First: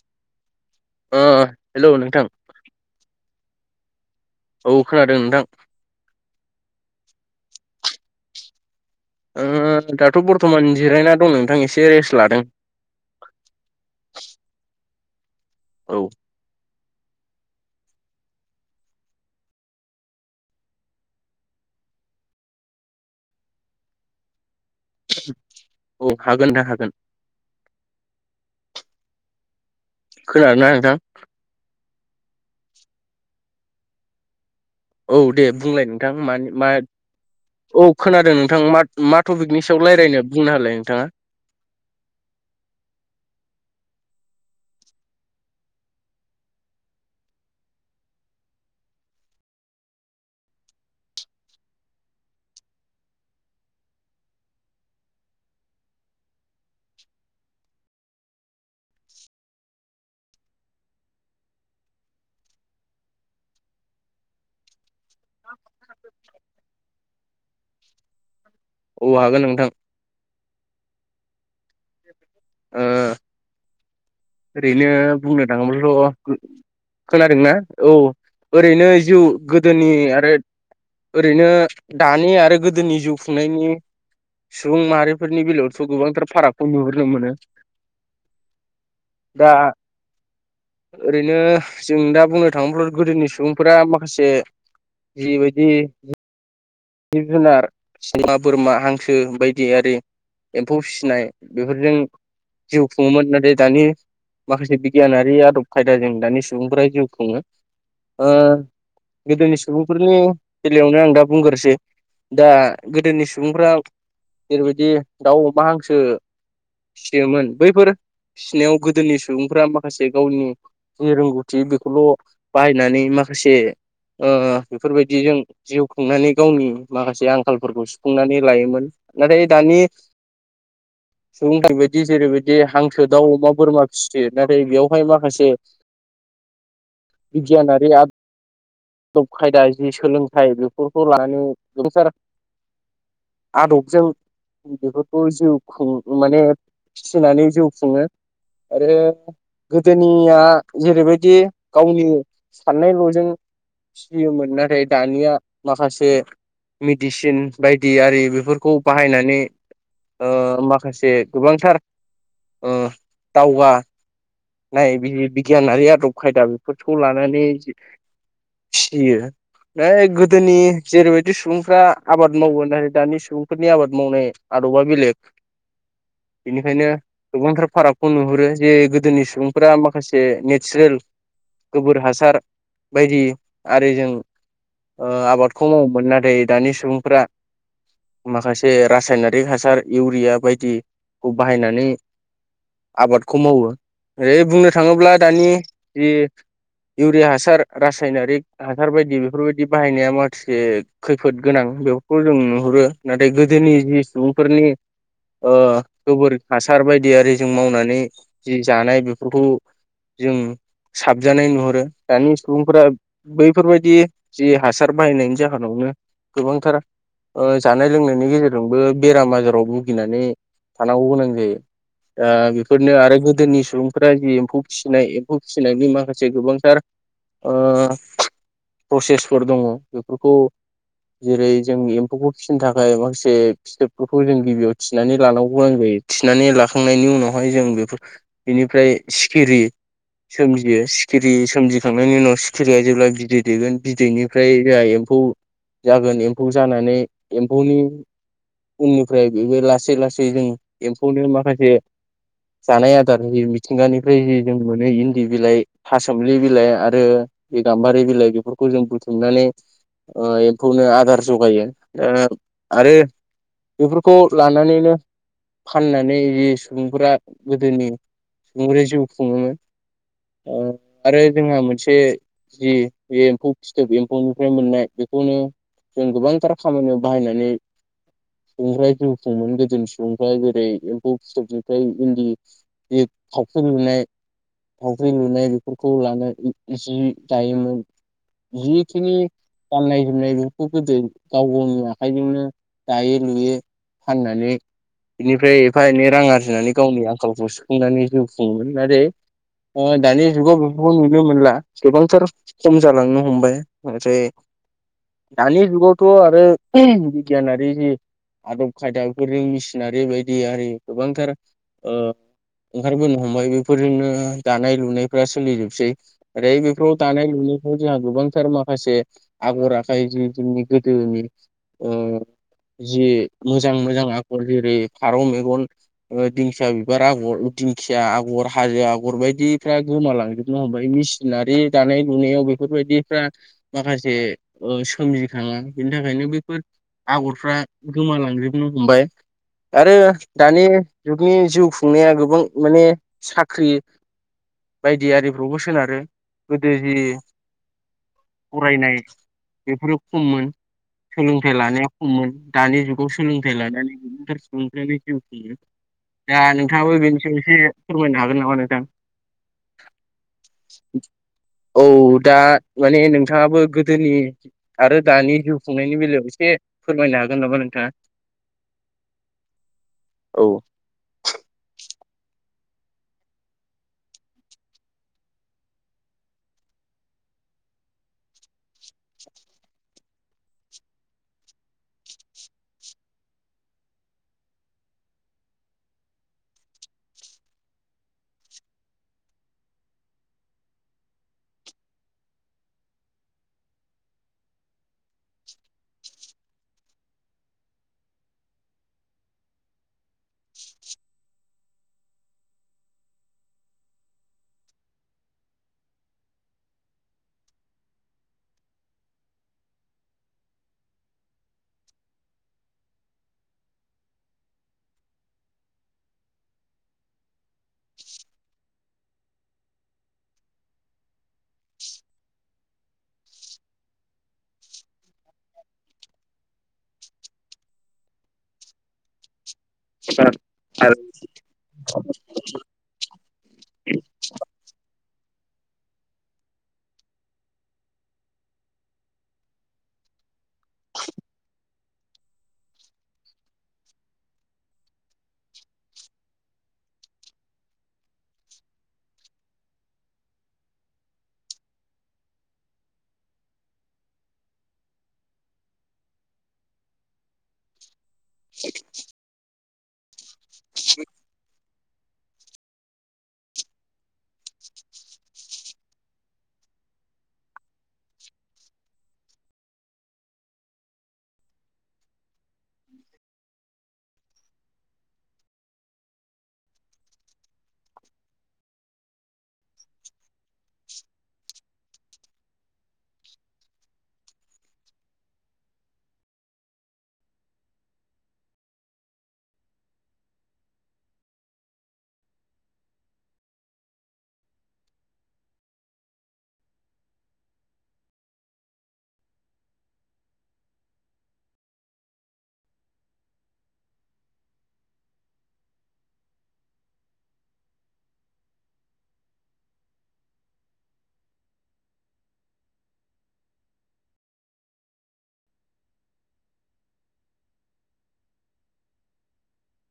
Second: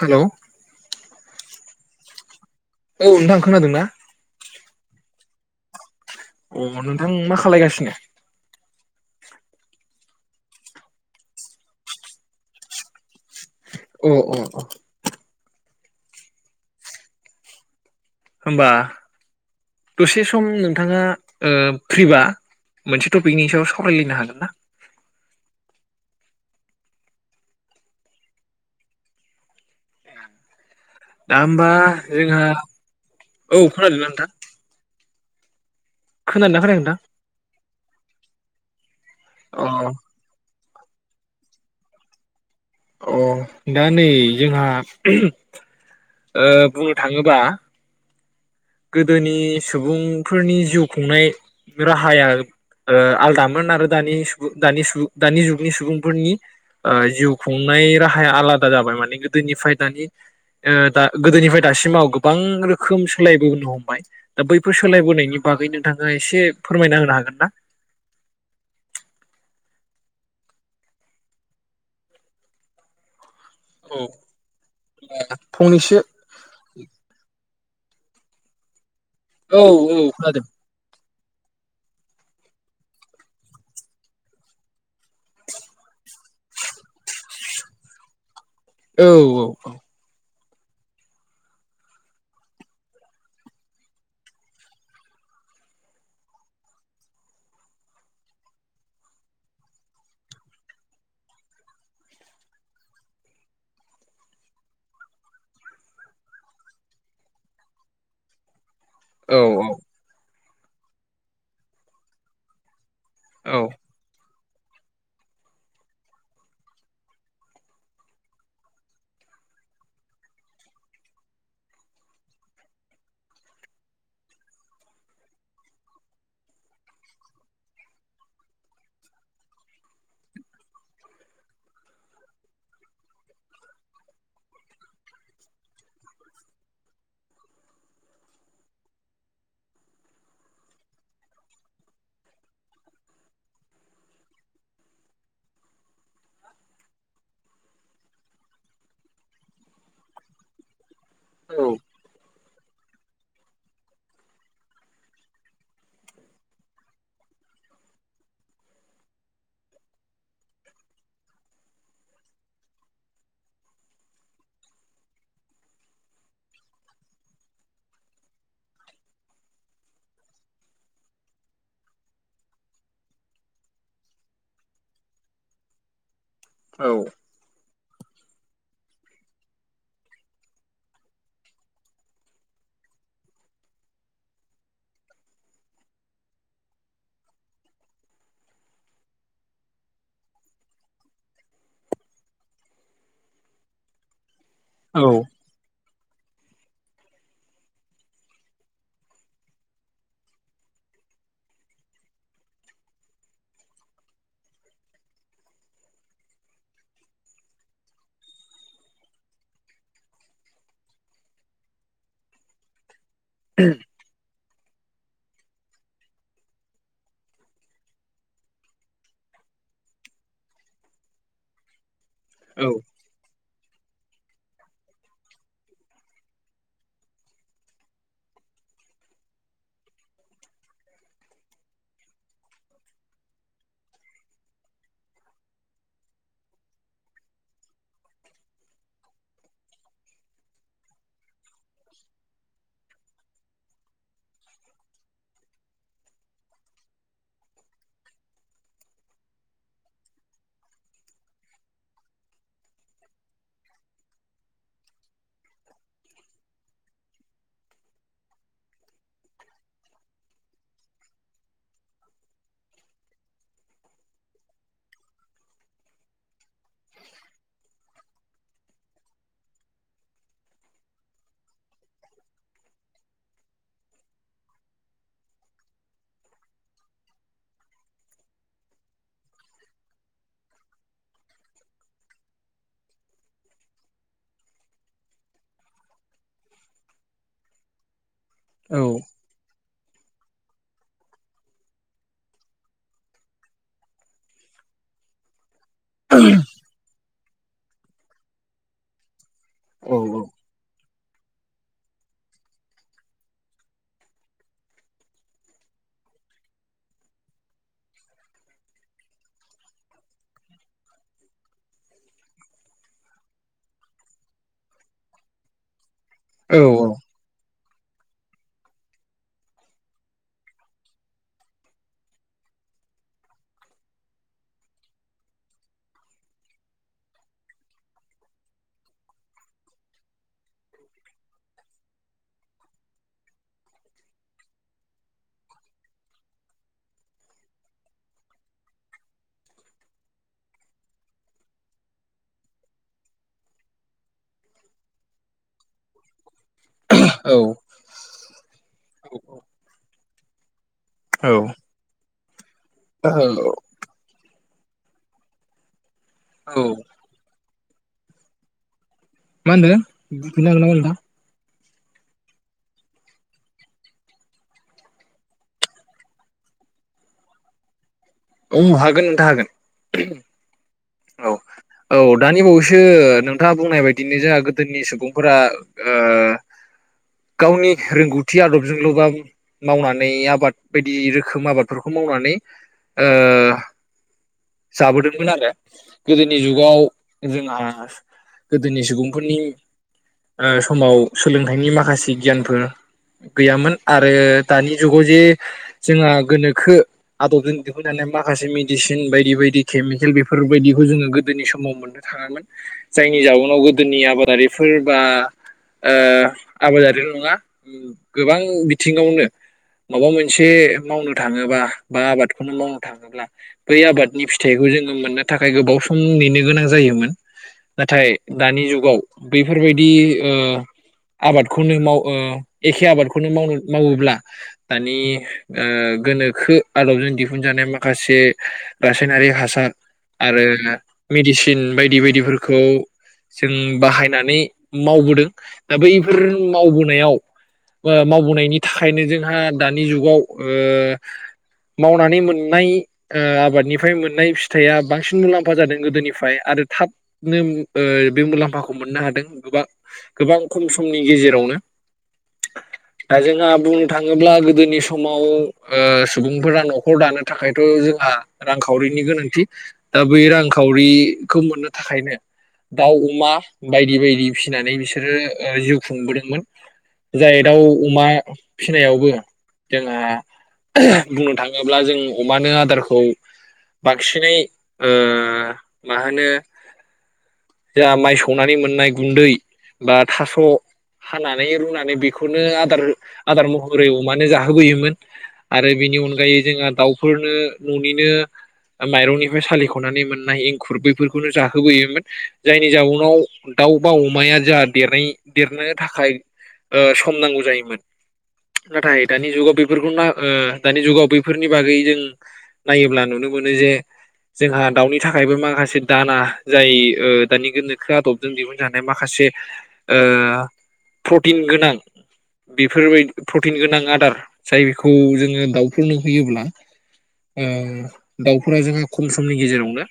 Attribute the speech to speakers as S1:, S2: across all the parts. S1: Hello.
S2: ओ hello नोंथां।
S1: औ नोंथां खोनादों ना?
S2: औ खोनादों नोंथां।
S1: अ नोंथां मा खालायगासिनो?
S2: ओ दाथ' बरथमान जिरायना दं नोंथां एसे रेस्ट लादों।
S1: अ अ अ।
S2: औ।
S1: होमबा दसे सम नोंथाङा ओ फ्रिबा मोनसे टपिकनि सायाव सावरायलायनो हागोन ना?
S2: औ हागोन नोंथां हागोन। खोना दोंना नोंथां?
S1: दा होमबा जोंहा औ खोनादों ना नोंथां?
S2: औ दे। बुंलाय नोंथां मानि
S1: खोनादोंना
S2: मा
S1: खोनायाखै नोंथां
S2: औ खोनादों नोंथां मा-मा
S1: अ
S2: टपिकनि सायाव लायरायनो बुंना होलाय थाङा?
S1: अ दा नै जोंहा ओ बुंनो थाङोबा गोदोनि सुबुंफोरनि जिउ खुंनाय राहाया ओ आलदामोन आरो दानि सुबुं दानि सु-दानि सु दानि जुगनि सुबुंफोरनि ओ जिउ खुंनाय राहाया आलादा जाबाय माने गोदोनिफ्राय दानि ओ दा गोदोनिफ्राय दासिमाव गोबां रोखोम सोलायबो हमबाय दा बैफोर सोलायबोनायनि बागै नोंथाङा एसे फोरमायना होनो हागोन ना?
S2: औ हागोन नोंथां। ओ
S1: औ
S2: ओरैनो बुंनो
S1: फंनैसो
S2: थाङोब्लाथ' खोनादोंना? औ ओरैनो जिउ
S1: औ
S2: गोदोनि
S1: औ
S2: आरो
S1: खोनादों
S2: ओरैनो दानि आरो गोदोनि जिउ खुंनायनि सुबुं माहारि फोरनि बेलायावथ' गोबांथार फारागखौ नुहुरनो मोनो।
S1: औ औ
S2: दा
S1: औ।
S2: ओरैनो जों दा बुंनो थाङोब्ला गोदोनि सुबुंफोरा माखासे जिबायदि जिब जुनार, सैमा, बोरमा, हांसो बायदियारि एम्फौ फिसिनाय बेफोरजों जिउ खुङोमोन नाथाय दानि माखासे बिगियानारि आदब खायदाजों दानि सुबुंफोरा जिउ खुङो ओ
S1: औ
S2: गोदोनि सुबुंफोरनि बेलायावनो आं दा बुंग्रोसै दा गोदोनि
S1: औ
S2: सुबुंफ्रा जेरैबायदि दाउ, अमा, हांसो फिसियोमोन बैफोर फिसिनायाव गोदोनि सुबुंफोरा माखासे गावनि जि रोंगौथि बेखौल' बाहायनानै माखासे बेफोरबायदिजों जिउ खुंनानै गावनि माखासे आंखालफोरखौ सुफुंनानै लायोमोन नाथाय दानि सुबुंफोरबायदि जेरैबायदि हांसो, दाउ, अमा, बोरमा फिसियो नाथाय बेयावहाय माखासे बिगियानारि आ दब खायदा जि सोलोंथाइ बेफोरखौ लानानै गोबांसार आदबजों बेफोरखौ जिउ खुं माने फिसिनानै जिउ खुङो आरो गोदोनिया जेरैबायदि दि
S1: औ
S2: गावनि साननायल'जों फियोमोन नाथाय दानिया माखासे मेडिसिन बायदि आरि बेफोरखौ बाहायनानै ओ माखासे गोबांथार ओ दावगानाय बि- बिगियानारि आदब खायदा बेफोरखौ लानानै फिसियो गोदोनि जेरैबायदि सुबुंफ्रा आबाद मावो नाथाय दानि सुबुंफोरनि आबाद मावनाय आदबा बेलेग। बेनिखायनो गोबांथार फारागखौ नुहुरो जे गोदोनि सुबुंफोरा माखासे नेचारेल गोबोर हासार बायदि आरिजों ओ आबादखौ मावोमोन नाथाय दानि सुबुंफ्रा माखासे रासायनारिक हासार इउरिया बायदिखौ बाहायनानै आबादखौ मावो। ओरै बुंनो
S1: औ
S2: थाङोब्ला दानि जि इउरिया हासार रासायनारिक हासार बायदि बेफोरबायदि बाहायनाया माखासे खैफोद गोनां बेफोरखौ जों नुहुरो नाथाय गोदोनि जि सुबुंफोरनि ओ गोबोर हासार बायदि आरि जों मावनानै जि जानाय बेफोरखौ जों साबजानाय नुहुरो दानि सुबुंफोरा बैफोरबायदि जि हासार बाहायनायनि जाहोनावनो गोबांथार ओ जानाय लोंनायनि गेजेरजोंबो बेराम आजाराव भुगिनानै थानांगौ गोनां जायो। दा बेफोरनो आरो गोदोनि सु सुबुंफोरा जि एम्फौ फिसिनाय एम्फौ फिसिनायनि माखासे गोबांथार ओ प्रसेसफोर दङ बेफोरखौ जेरै जों एम्फौखौ फिसिनो थाखाय माखासे फिथोबफोरखौ जों गिबियाव थिनानै लानांगौ गोनां जायो थिनानै लाखांनायनि उनावहाय जों बेफोर बेनिफ्राय सिखिरि सोमजियो सिखिरि सोमजिखांनायनि उनाव सिखिरिया जेब्ला बिदै दैगोन बिदैनिफ्राय जोंहा एम्फौ जागोन एम्फौ जानानै एम्फौनि उननिफ्राय बेबो लासै लासै जों एम्फौनो माखासे जानाय आदार होयो मिथिंगानिफ्राय जि जों मोनो इन्दि बिलाइ, थासुमलि बिलाइ आरो बे गाम्बारि बिलाइ बेफोरखौ जों बुथुमनानै एम्फौनो आदार जगायो ओ आरो बेफोरखौ लानानैनो फाननानै जि सुबुंफोरा गोदोनि सुबुंफोरा जिउ खुङोमोन ओ आरो जोंहा मोनसे जि बे एम्फौ फिथोब एम्फौनिफ्राय मोननाय बेखौनो जों गोबांथार खामानियाव बाहायनानै सुबुंफ्रा जिउ खुङोमोन गोदोनि सुबुंफ्रा जेरै एम्फौ फिथोबनिफ्राय इन्दि जि थावख्रि लुनाय थावख्रि लुनाय बेफोरखौ लानानै जि दायोमोन। जिखिनि गाननाय जोमनाय बेफोरखौ गोदो गाव गावनि आखाइजोंनो दायो लुयो फाननानै बेनिफ्राय एफा एनै रां आरजिनानै गावनि आं खालखौ सुफुंनानै जिउ खुङोमोन नाथाय अ
S1: औ
S2: दानि जुगाव नुनो मोनला। गोबांथार खम जालांनो हमबाय ओमफ्राय दानि जुगावथ' आरो बिगियानारि जि आदब खायदा बेफोरजों मेसिनारि बायदि आरि गोबांथार ओ ओंखारबोनो हमबाय बेफोरजोंनो दानाय लुनायफ्रा सोलिजोबसै। ओरै बिफ्राव दानाय लुनाय खौ जोंहा गोबांथार माखासे आगर आखाय जि जोंनि गोदोनि जि मोजां मोजां आगर जेरै फारौ मेगन, दिंखिया बिबार आगर, दिंखिया आगर, हाजो आगर बायदिफ्रा गोमालांजोबनो हमबाय मि सिनारि दानाय लुनायाव बेफोरबायदिफ्रा माखासे सोमजिखाङा बेनि थाखायनो बेफोर आगरफ्रा गोमालांजोबनो हमबाय आरो दानि जुगनि जिउ खुंनाया गोबां माने साख्रि बायदि आरिफ्रावबो सोनारो। गोदो जि
S1: औ
S2: फरायनाय बेफोरो खममोन। सोलोंथाइ लानाया खममोन। दानि जुगाव सोलोंथाइ लानानै गोबां [unintelligible] जिउ खुङो। दा नोंथाङाबो बेनि सायाव एसे फोरमायनो हागोन नामा नोंथां?
S1: मा होनदों बुंफिननो हागोन नामा नोंथां?
S2: औ दा माने नोंथाङाबो गोदोनि आरो दानि जिउ खुंनायनि बेलायाव एसे फोरमायनो हागोन नामा नोंथाङा।
S1: उम हागोन नोंथां हागोन
S2: औ
S1: औ औ दानि बावैसो सो नोंथाङा बुंनाय बायदिनो जोंहा गोदोनि सुबुंफोरा ओ गावनि रोंगौथि आदबजोंल बा मावनानै आबाद बायदि रोखोम आबादफोरखौ मावनानै ओ जाबोदोंमोन आरो गोदोनि जुगाव जोंहा गोदोनि सुबुंफोरनि समाव सोलोंथाइनि माखासे गियानफोर गैयामोन आरो दानि जुगाव जे जोंहा गोनोखो आदबजों दिहुनजानाय माखासे मेडिसिन बायदि बिदि बायदि केमिकेल बेफोरबायदिखौ जोङो गोदोनि समाव मोननो थाङामोन जायनि जाउनाव गोदोनि आबादारिफोर बा ओ आबादारिल' नङा उम गोबां बिथिङावनो माबा मोनसे मावनो थाङोबा बा आबादखौनो मावनो थाङोब्ला बै आबाद नि फिथाइखौ जोङो मोननो थाखाय गोबाव सम नेनो गोनां जायोमोन नाथाय दानि जुगाव बैफोरबायदि ओ आबादखौनो माव ओ एखे आबादखौनो मावनो-मावोब्ला दानि ओ गोनोखो आदबजों दिहुनजानाय माखासे रासायनारि हासार आरो
S2: आरो
S1: मेडिसिन बायदि बायदिफोरखौ जों बाहायनानै मावबोदों दा बैफोर मावबोनायाव बा मावबोनायनि थाखायनो जोंहा दानि जुगाव ओ मावनानै मोननाय ओ आबाद निफ्राय मोननाय फिथाइआ बांसिन मुलाम्फा जादों गोदोनिफ्राय आरो थाबनो बे मुलाम्फाखौ मोननो हादों गोबां गोबां खम समनि गेजेरावनो दा जोंहा बुंनो थाङोब्ला गोदोनि समाव ओ सुबुंफोरा न'खर दानो थाखायथ' जोंहा रांखावरिनि गोनांथि ओ बै रांखावरिखौ मोननो थाखायनो दाउ अमा बायदि बायदि फिनानै बिसोरो जिउ खुंबोदोंमोन जाय दाउ अमा फिनायावबो जोंहा बुंनो थाङोब्ला जों अमानो आदारखौ बांसिनै ओ मा होनो जा माइ सौनानै मोननाय गुन्दै बा थास' हानानै रुनानै बेखौनो आदार आदार महरै अमानो जाहोबोयोमोन आरो बेनि अनगायै जोंहा दाउफोरनो न' दिनो माइरंनिफ्राय सालिख'नानै मोननाय एंखुर बेैफोरखौनो जाहोबोयोमोन जायनि जाउनाव दाउ बा अमाया जा देरै-देरनो थाखाय सम नांगौ जायोमोन नाथाय दानि जुगाव बेफोरखौ ना दानि जुगाव बैफोरनि बागै जों नायोब्ला नुनो मोनो जे जोंहा दाउनि थाखायबो माखासे दाना जाय दानि गोनोखो आदबजों दिहुनजानाय माखासे प्रटिन गोनां बेफोरबायद प्रटिन गोनां आदार जायखौ जोङो दाउफोरनो होयोब्ला ओ दाउफोरा जोंहा खम समनि गेजेरावनो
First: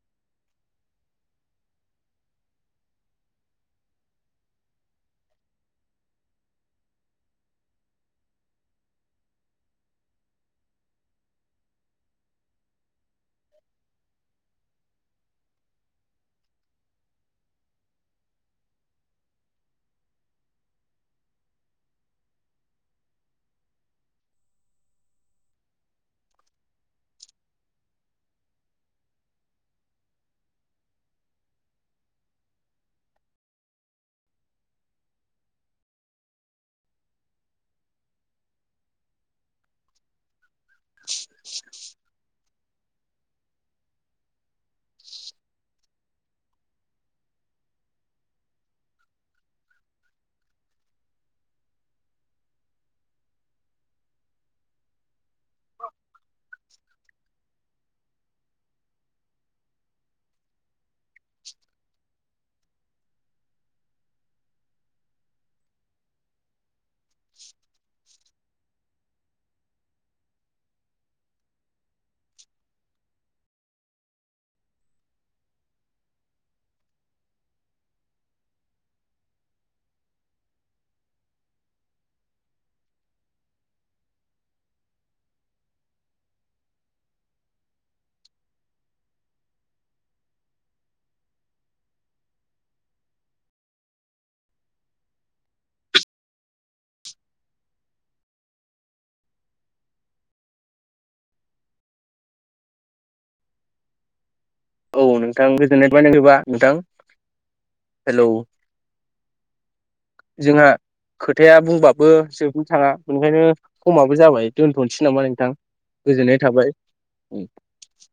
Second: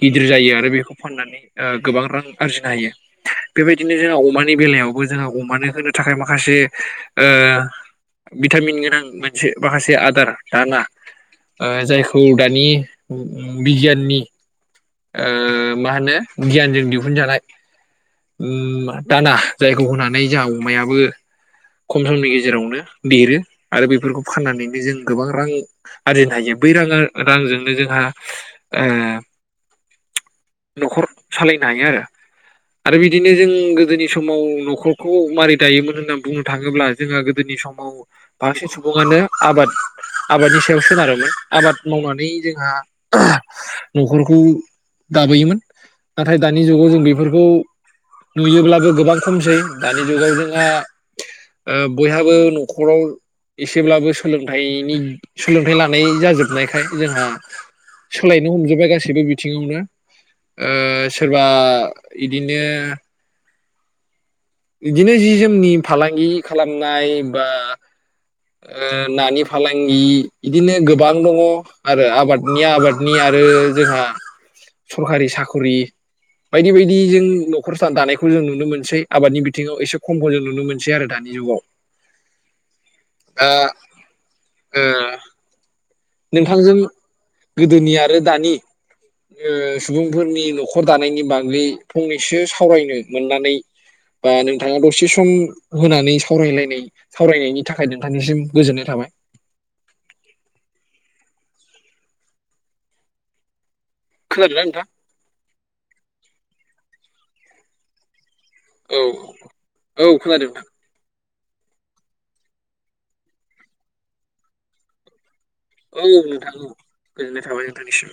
S1: गिदिर जायो आरो बेखौ फाननानै गोबां रां आरजिनो हायो बेबायदिनो जोंहा अमानि बेलायावबो जोंहा अमानो होनो थाखाय माखासे भिटामिन गोनां मोनसे माखासे आदार दाना जायखौ दानि बिगियाननि ओ मा होनो गियानजों दिहुनजानाय ओ दाना जायखौ होनानै जोंहा अमायाबो खम समनि गेजेरावनो देरो आरो बेफोरखौ फाननानैनो जों गोबां रां आरजिनो हायो बै रां रांजोंनो जोंहा ओ न'खर सालायनो हायो आरो आरो बिदिनो जों गोदोनि समाव न'खरखौ मारै दायोमोन होननानै बुंनो थाङोब्ला जोंहा गोदोनि समाव बांसिन सुबुङानो आबाद आबादनि सायाव सोनारोमोन आबाद मावनानै जोंहा न'खरखौ दाबोयोमोन नाथाय दानि जुगाव जों बेफोरखौ नुयोब्लाबो गोबां खमसै दानि जुगाव जोंहा बयहाबो न'खराव एसेब्लाबो सोलोंथाइनि सोलोंथाइ लानाय जाजोबनायखाय जोंहा सोलायनो हमजोबबाय गासैबो बिथिङावनो सोरबा इदिन बेे बिदिनो जि जोमनि फालांगि खालाम नाय बा ओ नानि फालांगि बिदिनो गोबां दङ आरो आबादनिया आबादनि आरो जोंहा सरखारि साखरि बायदि बायदि जों न'खरसा दानायखौ जों नुनो मोनसै आबादनि बिथिङाव एसे खमखौ जों नुनो मोनसै आरो दानि जुगाव। दा ओ नोंथांजों गोदोनि आरो दानि ओ सुबुंफोरनि न'खर दानायनि बागै फंनैसो सावरायनो मोननानै बा नोंथाङा दसे सम होनानै सावरायलायनाय सावरायनायनि थाखाय नोंथांनिसिम गोजोननाय थाबाय। खोनादोंना नोंथां
S2: औ नोंथां गोजोननाय बानायगौबा नोंथां हेलौ
S1: औ औ खोनादों नोंथां
S2: जोंहा खोथाया बुंबाबो जोबनो थाङा ओंखायनो समाबो जाबाय दोनथ'नोसै नामा नोंथां
S1: औ
S2: गोजोननाय
S1: नोंथां
S2: थाबाय।
S1: गोजोननाय थाबाय नोंथांनिसिम।